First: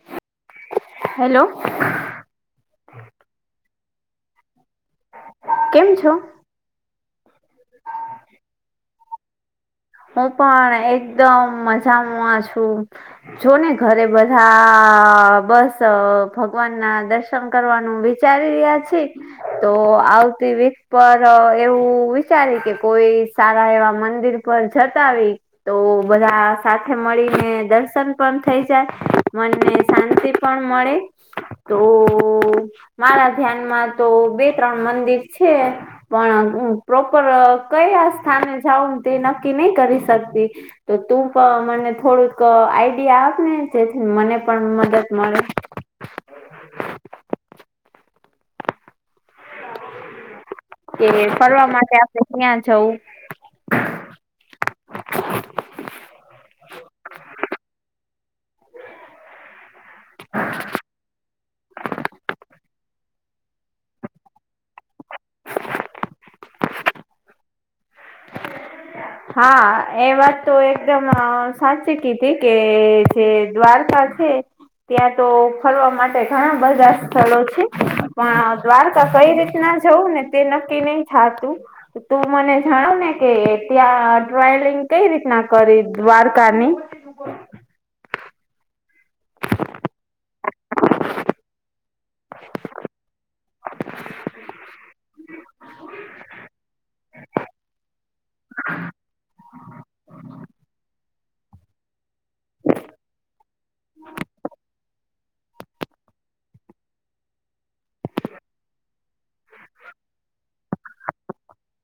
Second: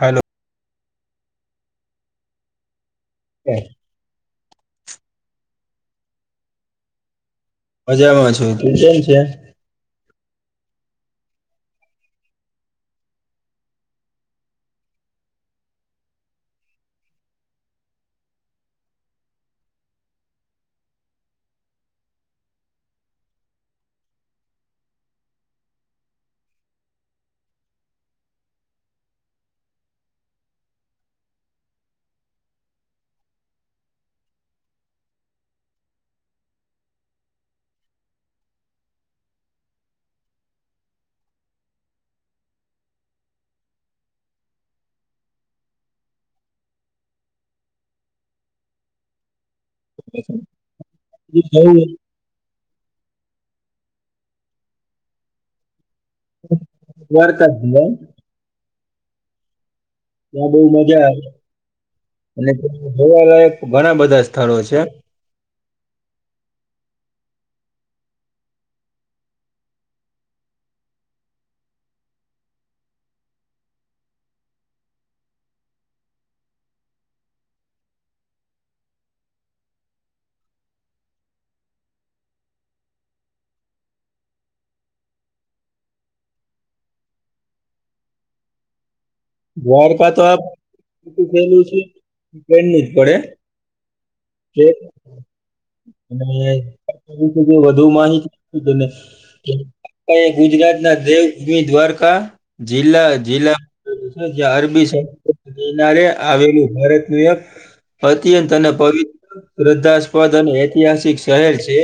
Hello hello by કેમ છો મજામાં છું તું કેમ છે? હું પણ એકદમ મજામાં છું જો ને ઘરે બધા બસ ભગવાન ના દર્શ ર્શન કરવાનું વિચારી રહ્યા છે તો આવતી વીક પર એવું વિચારી કે કોઈ સારા એવા મંદિર પર જતાવી તો બધા સાથે મળીને દર્શન પણ થઈ જાય મનની શાંતિ પણ મળે તો મારા ધ્યાનમાં તો બે ત્રણ મંદિર છે. પણ હું પ્રોપર કયા સ્થાને જાઉ તે નક્કી નહી કરી શકતી. તો તું પણ મને થોડુંક આઈડિયા આપ ને જેથી મને પણ મદદ મળે. [inaudible] કે ફરવા માટે દ્વારકા આપણે ક્યાં જવું દ્વારકા [unintelligible] ત્યાં બહુ મજા આવે અને જોવાલાયક ઘણા બધા સ્થળો છે. [inaudible] હા એ વાત તો એકદમ સાચી કીધી કે જે દ્વારકા છે ત્યાં તો ફરવા માટે ઘણા બધા સ્થળો છે પણ દ્વારકા કઈ રીતના જવું ને તે નક્કી નહી થતું તું મને જણાવ ને કે ત્યાં ટ્રાવલિંગ કઈ રીતના કરી દ્વારકાની દ્વારકા તો [unintelligible] ટ્રેન નું જ પડે જો [unintelligible] વધુ માહિતી આપ [unintelligible] કે [unintelligible] ગુજરાત ના દેવભૂમિ દ્વારકા જિલ્લા જિલ્લા જે અરબી સમુદ્ર માં આવેલું ભારતીય અત્યંત અને પવિત શ્રદ્ધાસ્પદ અને ઐતિહાસિક શહેર છે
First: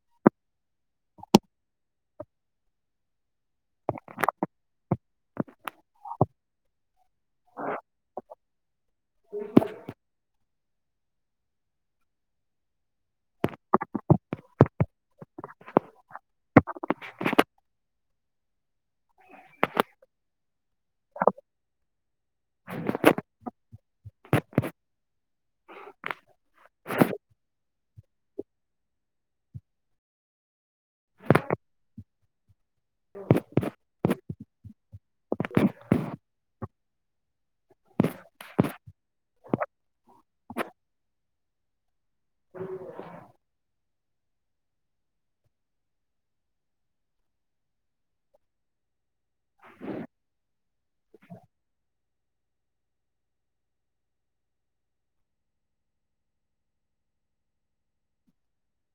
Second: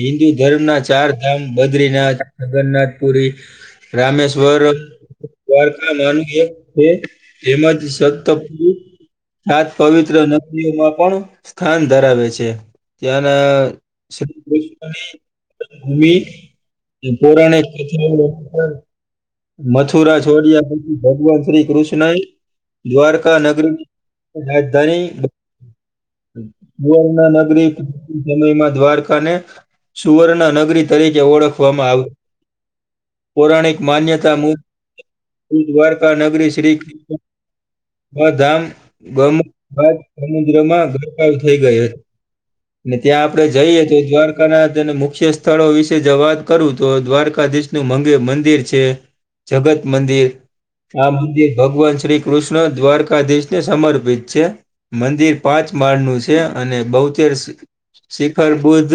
હિન્દુ ધર્મ ના ચાર ધામ બદ્રીનાથ જગન્નાથપુરી રામેશ્વર દ્વારકા માનું છે એમાંજ સત સાત પવિત્ર નદીઓમાં પણ સ્થાન ધરાવે છે. ત્યાંના [inaudible] ભૂમિ એ પૌરાણિક કથા [inaudible] મથુરા છોડિયા પછી ભગવાન શ્રી કૃષ્ણએ દ્વારકા નગરી રાજધાની [unintelligible] નગરી સમયમાં દ્વારકા ને સુવર્ણ નગરી તરીકે ઓળખવામાં આવે પૌરાણિક માન્યતા મુજ દ્વારકા નગ શ્રી કૃષ્ણ આ ધામ [unintelligible] બાદ સમુદ્રમાં ગરકાવ થઈ ગઈ હતી. અને ત્યાં આપડે જઈએ તો [unintelligible] [unintelligible] ના અને મુખ્ય સ્થળો વિશે જો વાત કરું તો દ્વારકાધીશ નું મઘે મંદિર છે. જગત મંદિર આ મંદિર ભગવાન શ્રી કૃષ્ણ દ્વારકાધીશ ને સમર્પિત છે. મંદિર પાંચ માળ નું છે. અને બહુતેર શિખર બુદ્ધ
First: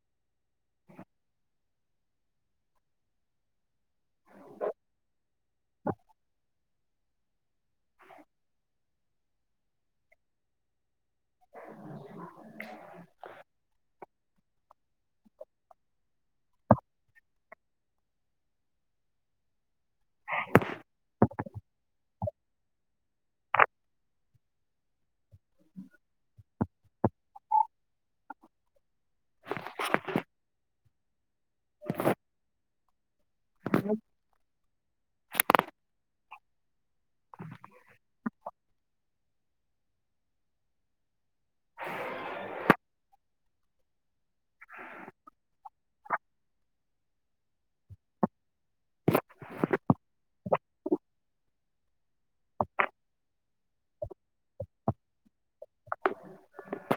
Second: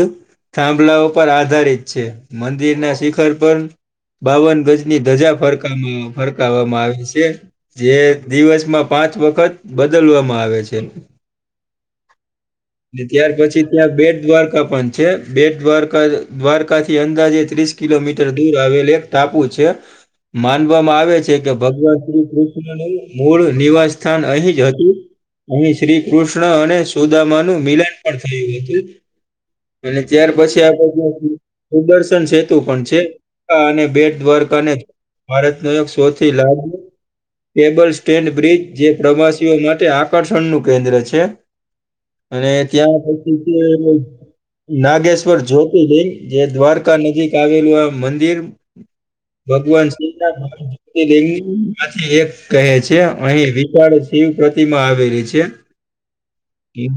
થાંભલા પર આધારિત છે. મંદિરના શિખર પર બાવન ગજની ધજા ફરકા ફરકાવામાં આવે છે જે દિવસમાં પાંચ વખત બદલવામાં આવે છે. ને ત્યાર પછી ત્યાં બેટ દ્વારકા પણ છે. બેટ દ્વારકા દ્વારકાથી અંદાજે ત્રીસ કિલોમીટર દૂર આવેલ એક ટાપુ છે. માનવામાં આવે છે કે ભગવાન શ્રી કૃષ્ણ નું મૂળ નિવાસ સ્થાન અહી જ હતું. અહીં શ્રી કૃષ્ણ અને સુદામા નું મિલન પણ થયું હતું. અને ત્યાર પછી આપડે ત્યાં સુદર્શન સેતુ પણ છે અને બેટ દ્વારકા અને ભારતનો એક સૌથી લાંબો કેબલ સ્ટેન્ડ બ્રિજ જે પ્રવાસીઓ માટે આકર્ષણ નું કેન્દ્ર છે. અને ત્યાં પછી જે નાગેશ્વર જ્યોતિલિંગ જે દ્વારકા નજીક આવેલું આ મંદિર ભગવાન શિવના જ્યોતિર્લિંગ માંથી એક કહે છે. અહી વિશાળ શિવ પ્રતિમા આવેલી છે.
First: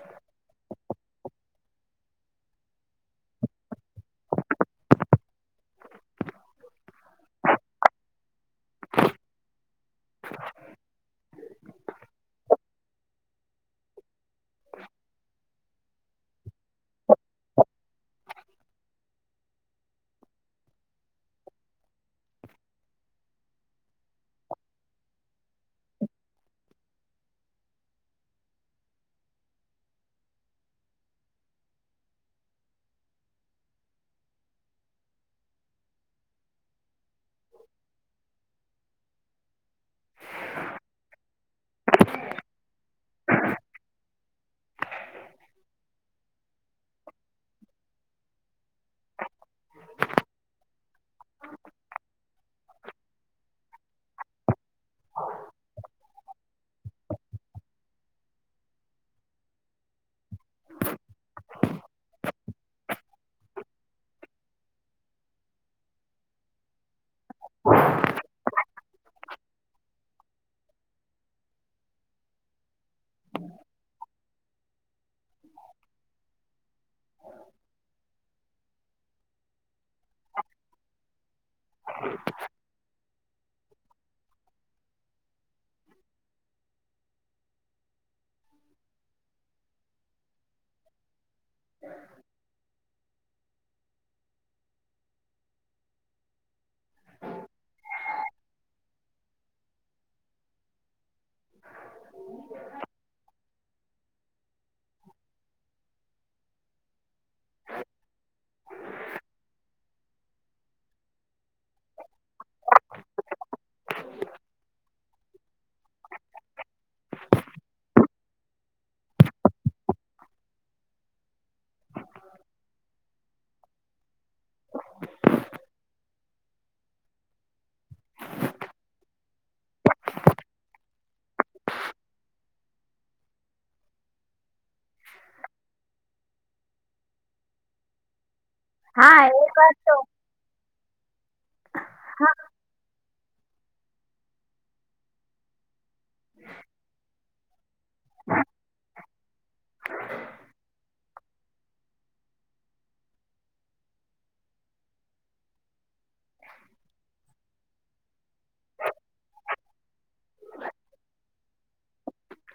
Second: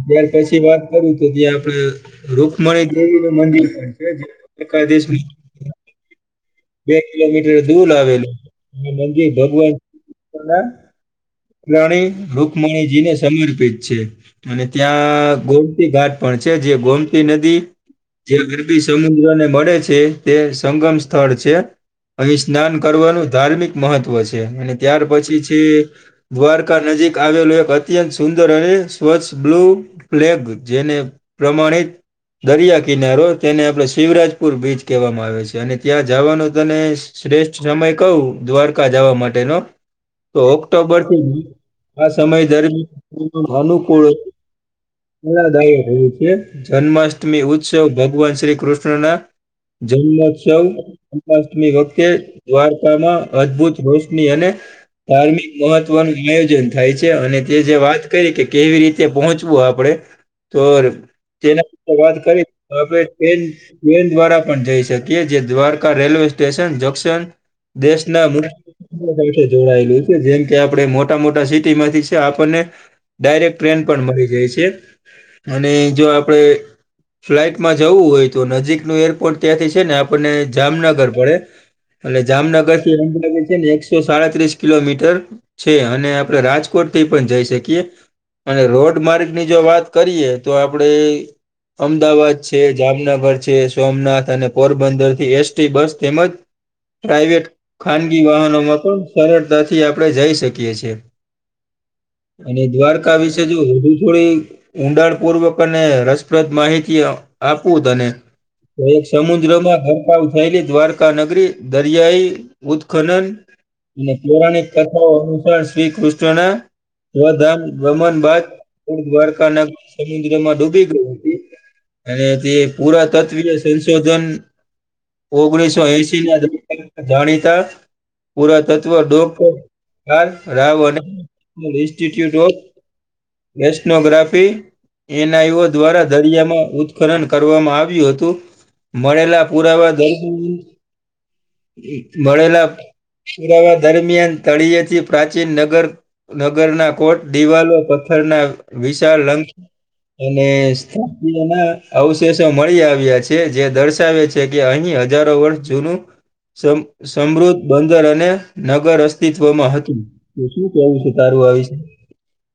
ત્યાર પછી વાત કરું તો ત્યા આપડે રુકમણી દેવી નું મંદિર પણ છે જે દ્વારકાધીશથી બે કિલોમીટર દૂર આવેલું છે અને મંદિર ભગવાન શ્રી કૃષ્ણ ના રાણી રુકમણીજી ને સમર્પિત છે. અને ત્યાં ગોમતી ઘાટ પણ છે. જે ગોમતી નદી જે અરબી સમુદ્રને મળે છે. તે સંગમ સ્થળ છે. અહીં સ્નાન કરવાનું ધાર્મિક મહત્વ છે. અને ત્યાર પછી છે દ્વારકા નજીક આવેલું એક અત્યંત સુંદર અને સ્વચ્છ બ્લુ પ્લેગ જેને પ્રમાણિત દરિયા કિનારો તેને આપણે શિવરાજપુર બીચ કહેવામાં આવે છે. અને ત્યાં જવાનું તને શ્રેષ્ઠ સમય કવ દ્વારકા જવા માટેનો તો ઓક્ટોબર થી આ સમય દરમિયાન [unintelligible] અનુકૂળ [unintelligible] જન્માષ્ટમી ઉત્સવ ભગવાન શ્રી કૃષ્ણ ના જન્મોત્સવ જન્માષ્ટમી વખતે દ્વાર કામાં અદભુત રોશની અને ધાર્મિક મહત્વનું આયોજન થાય છે. અને તે જે વાત કરી કે કેવી રીતે પહોંચવું આપણે તો તેના વાત કરી [unintelligible] ટ્રેન દ્વારા પણ જઈ શકીએ જે દ્વારકા રેલવે સ્ટેશન જંક્શન દેશના [unintelligible] જોડાયેલું છે જેમ કે આપણે મોટા મોટા સિટી માંથી છે આપણને ડાયરેક્ટ ટ્રેન પણ મળી જાય છે અને જો આપણેે ફ્લાઇટમાં જવું હોય તો નજીકનું એરપોર્ટ ત્યાંથી છે ને આપણને જામનગર પડે [inaudible] અને જામનગર થી [unintelligible] લગે છે ને એકસો સાડત્રીસ કિલોમીટર છે અને આપડે રાજકોટ થી પણ જઈ શકીએ. અને રોડ માર્ગ ની જો વાત કરીએ તો આપડે અમદાવાદ છે જામનગર છે સોમનાથ અને પોરબંદરથી એસટી બસ તેમજ પ્રાઈવેટ ખાનગી વાહનોમાં પણ સરળતાથી આપણે જઈ શકીએ છીએ. અને દ્વારકા વિશે જો [unintelligible] થોડી. ઊંડાણ પૂર્વક અને રસપ્રદ માહિતીઅ આપવું તને. [unintelligible] એક સમુદ્ર માં [unintelligible] થયેલી દ્વારકા નગરી દરિયાઈ ઉત્ખનન મથુરા [unintelligible] અનુસાર શ્રી કૃષ્ણને દ્રવદાન દમન બાદ દ્વારકાનાગ સમુદ્રમાં ડૂબી ગય હતી. અને તે પુરાતત્વીય સંશોધન ઓગણીસો એશ ના જાણીતા, પુરાતત્વ ડો. રાવ અને institute of oceanography N. I. O દ્વારા દરિયામાં ઉત્કરણ કરવામાં આવ્યું હતું. હા એ મળેલા વાત તો પુરાવા દર મળેલા પુરાવા દરમિયાન તળિયે થી પ્રાચીન નગર નગર ના કોટ દિવાલો પથ્થર ના વિશાળ લંક અને સ્થાપીય ના અવશેષો મળી આવ્યા છે, જે દર્શાવે છે કે અહીં હજારો વર્ષ જૂનું સમ, સમૃદ્ધ બંદર અને નગર અસ્તિત્વમાં હતું. તો શું કેવું છે? તારું આવી છે.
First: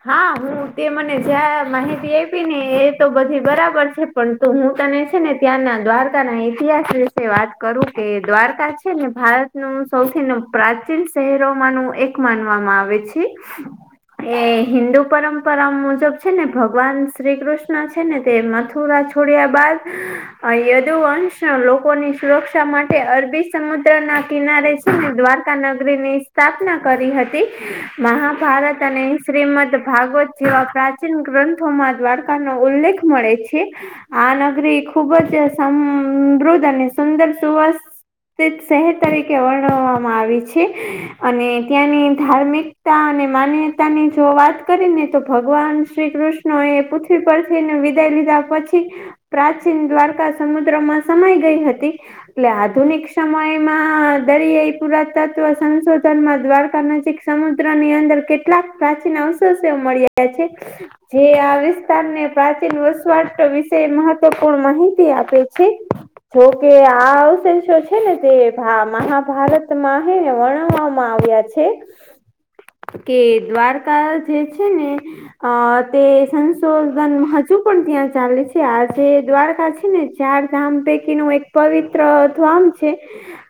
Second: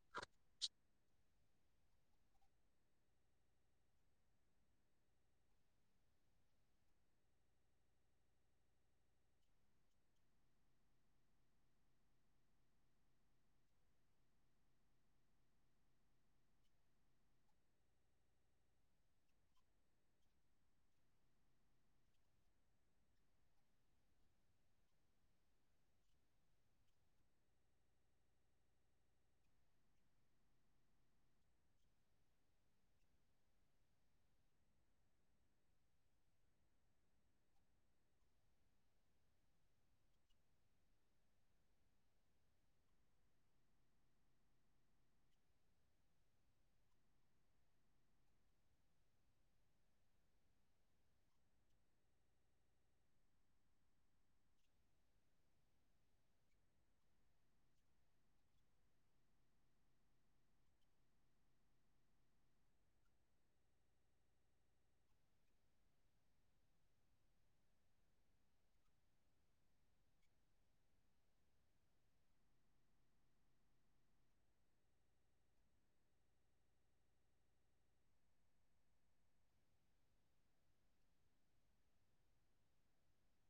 હા, હું તે મને જે આ માહિતી આપી ને એ તો બધી બરાબર છે. પણ હું તને છે ને ત્યાંના દ્વારકા ના ઇતિહાસ વિશે વાત કરું કે દ્વારકા છે ને ભારત નું સૌથી પ્રાચીન શહેરો માં નું એક માનવામાં આવે છે. એ.. હિન્દુ પરંપરા મુજબ છે ને ભગવાન શ્રી કૃષ્ણ છે ને તે મથુરા થી છોડ્યા બાદ અ યદુવંશ ના લોકોની સુરક્ષા માટે અરબી સમુદ્ર ના કિનારે દ્વારકા નગરી ની સ્થાપના કરી હતી, મહાભારત અને શ્રીમદ ભાગવત જેવા પ્રાચીન ગ્રંથોમાં દ્વારકા નો ઉલ્લેખ મળે છે. આ નગરી ખુબ જ સમૃદ્ધ અને સુંદર સુવાસ શહેર તરીકે વર્ણવામાં આવી છે અને ત્યાંની ધાર્મિક તા અને માનવિતા ની જો વાત કરી ને તો, ભગવાન શ્રી કૃષ્ણ એ પૃથ્વી પરથી ને વિદાય લીધા પછી પ્રાચીન દ્વારકા સમુદ્ર માં સમાઈ ગઈ હતી. એટલે આધુનિક સમયમાં દરિયાઈ પુરાતત્વ સંશોધનમાં દ્વારકા ના સમુદ્ર ની અંદર કેટલાક પ્રાચીન અવશેષો મળી આયા છે. જે આ વિસ્તારને પ્રાચીન વસવાટ વિશે મહત્વપૂર્ણ માહિતી આપે છે. જો કે આ અવશેષો છે ને તે ભા, મહાભારત માં છે ને વર્ણવામાં માં આવ્યા છે, કે દ્વારકા જે છે ને અ તે સંશોધન હજુ પણ ત્યાં ચાલે છે, આ જેે દ્વારકા છે ને ચાર ધામ પૈકી નું એક પવિત્ર ધામ છે.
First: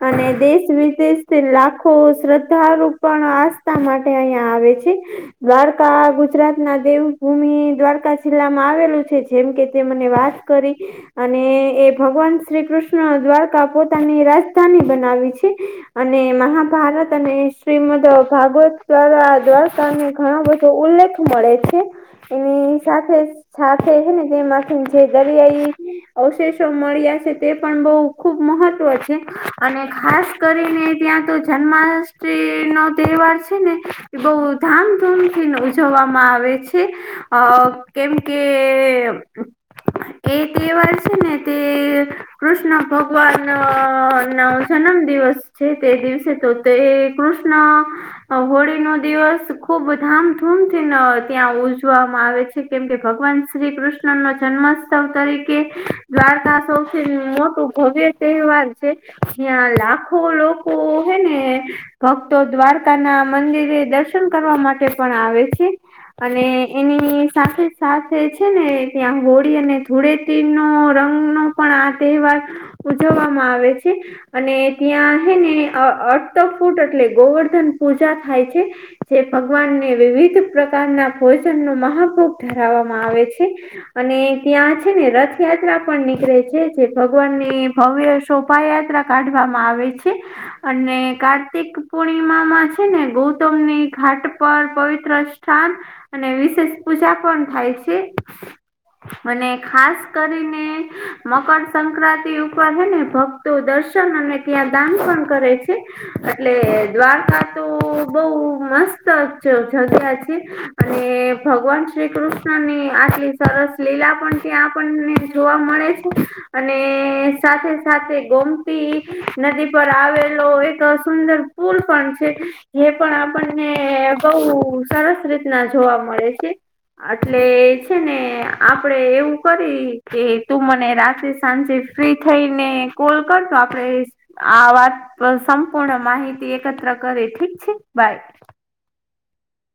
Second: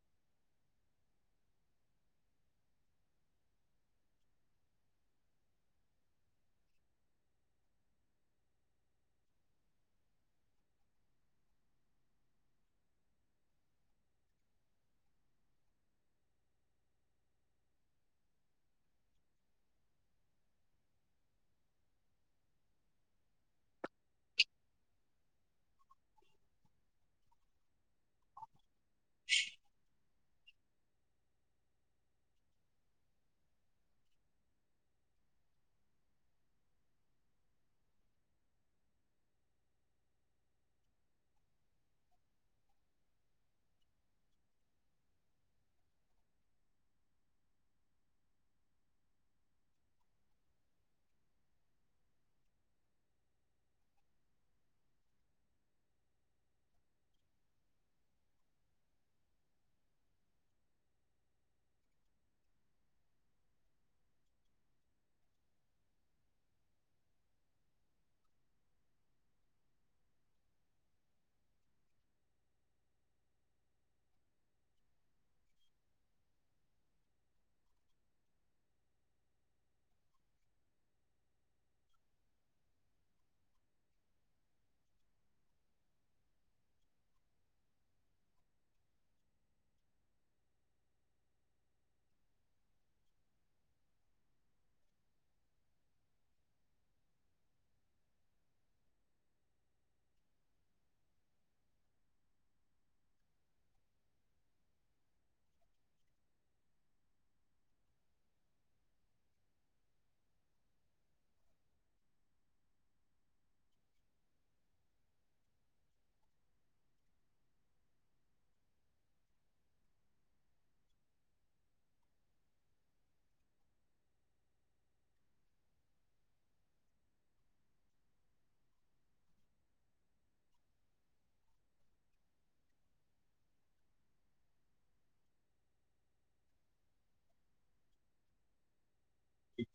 અને દેશ-વિદેશથી લાખો શ્રદ્ધાળુ પણ આસ્થા માટે અહીંયા આવે છે. છે. દ્વારકા ગુજરાત ના દેવભૂમિ દ્વારકા જિલ્લામાં આવેલું છે, જેમ કે તે મને વાત કરી. અને એ ભગવાન શ્રી કૃષ્ણ દ્વારકા પોતાની રાજધાની બનાવી છે. અને મહાભારત અને શ્રીમદ ભાગવત દ્વારા તને ઘણો બધો ઉલ્લેખ મળે છે. એની સાથે, સાથે છે ને તે માંથી જે દરિયાઈ અવશેષો મળ્યા છે, તે પણ બઉ ખુબ મહત્વ છે અને ખાસ કરીને ત્યાં તો જન્માષ્ટમી નો તહેવાર છે ને એ બઉ ધામ-ધૂમથી ઉજવવામાં આવે છે. અ... કેમ કે, એ તે વાર છે ને તે કૃષ્ણ ભગવાન ન જન્મ દિવસ છે તે દિવસે તો તે કૃષ્ણ હોળી નો દિવસ ખુબ ધામધૂમથીને ત્યાં ઉજવામાં આવે છે કેમ કે ભગવાન શ્રી કૃષ ષ્ણ ન જન્મોત્સવ તરીકે દ્વારકા સૌથી મોટું ભવ્ય તહેવાર છે. ત્યાં લાખો લોકો હે ને ભક્તો દ્વારકા ના મંદિરે દર્શન કરવા માટે પણ આવે છે. અને એની સાથે જ સાથે છે ને ત્યાં હોળી અને ધૂળે ટીનો રંગ નો પણ આ તહેવાર ઉજવવામાં આવે છે. અને ત્યાં હે ને અ અડતો ફૂટ એટલે ગોવર્ધન પૂજા થાય છે. જે ભગવાનને વિવિધ પ્રકારના ભોજનનો મહાભોગ ધરાવવામાં આવે છે. અને ત્યાં છે ને રથયાત્રા પણ નીકળે છે જે ભગવાનને ભવ્ય શોભાયાત્રા કાઢવામાં આવે છે. અને કાર્તિક પૂર્ણિમામાં છે ને ગૌતમ ની ઘાટ પર પવિત્ર સ્થાન અને વિશેષ પૂજા પણ થાય છે. અને ખાસ કરીને મકરસક્રાંતિ ઉપર હ ને ભક તો દર્શન અને ત્યાં દાન પણ કરે છે. એટલે દ્વારકા તો બઉ મસ્ત જ જગ્યા છે અને ભગવાન શ્રી કૃષ્ણ ને આટલી સરસ લીલા પણ ત્યાં આપણને જોવા મળે છે. અને સાથે સાથે ગોમતી નદી પર આવેલો એક સુંદર પુલ પણ છે એ પણ આમ પણને બઉ સરસ રીતના જોવા મળે છે. અટલે છે ને આપડે એવું કરી કે તું મને રાતે સાંજે ફ્રી થઈ ને કોલ કરતો આપડે આ વાત પર સંપૂર્ણ માહિતી એકત્ર કરે ઠીક છે બાય.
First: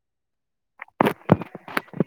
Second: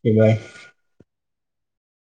એ ભાઈ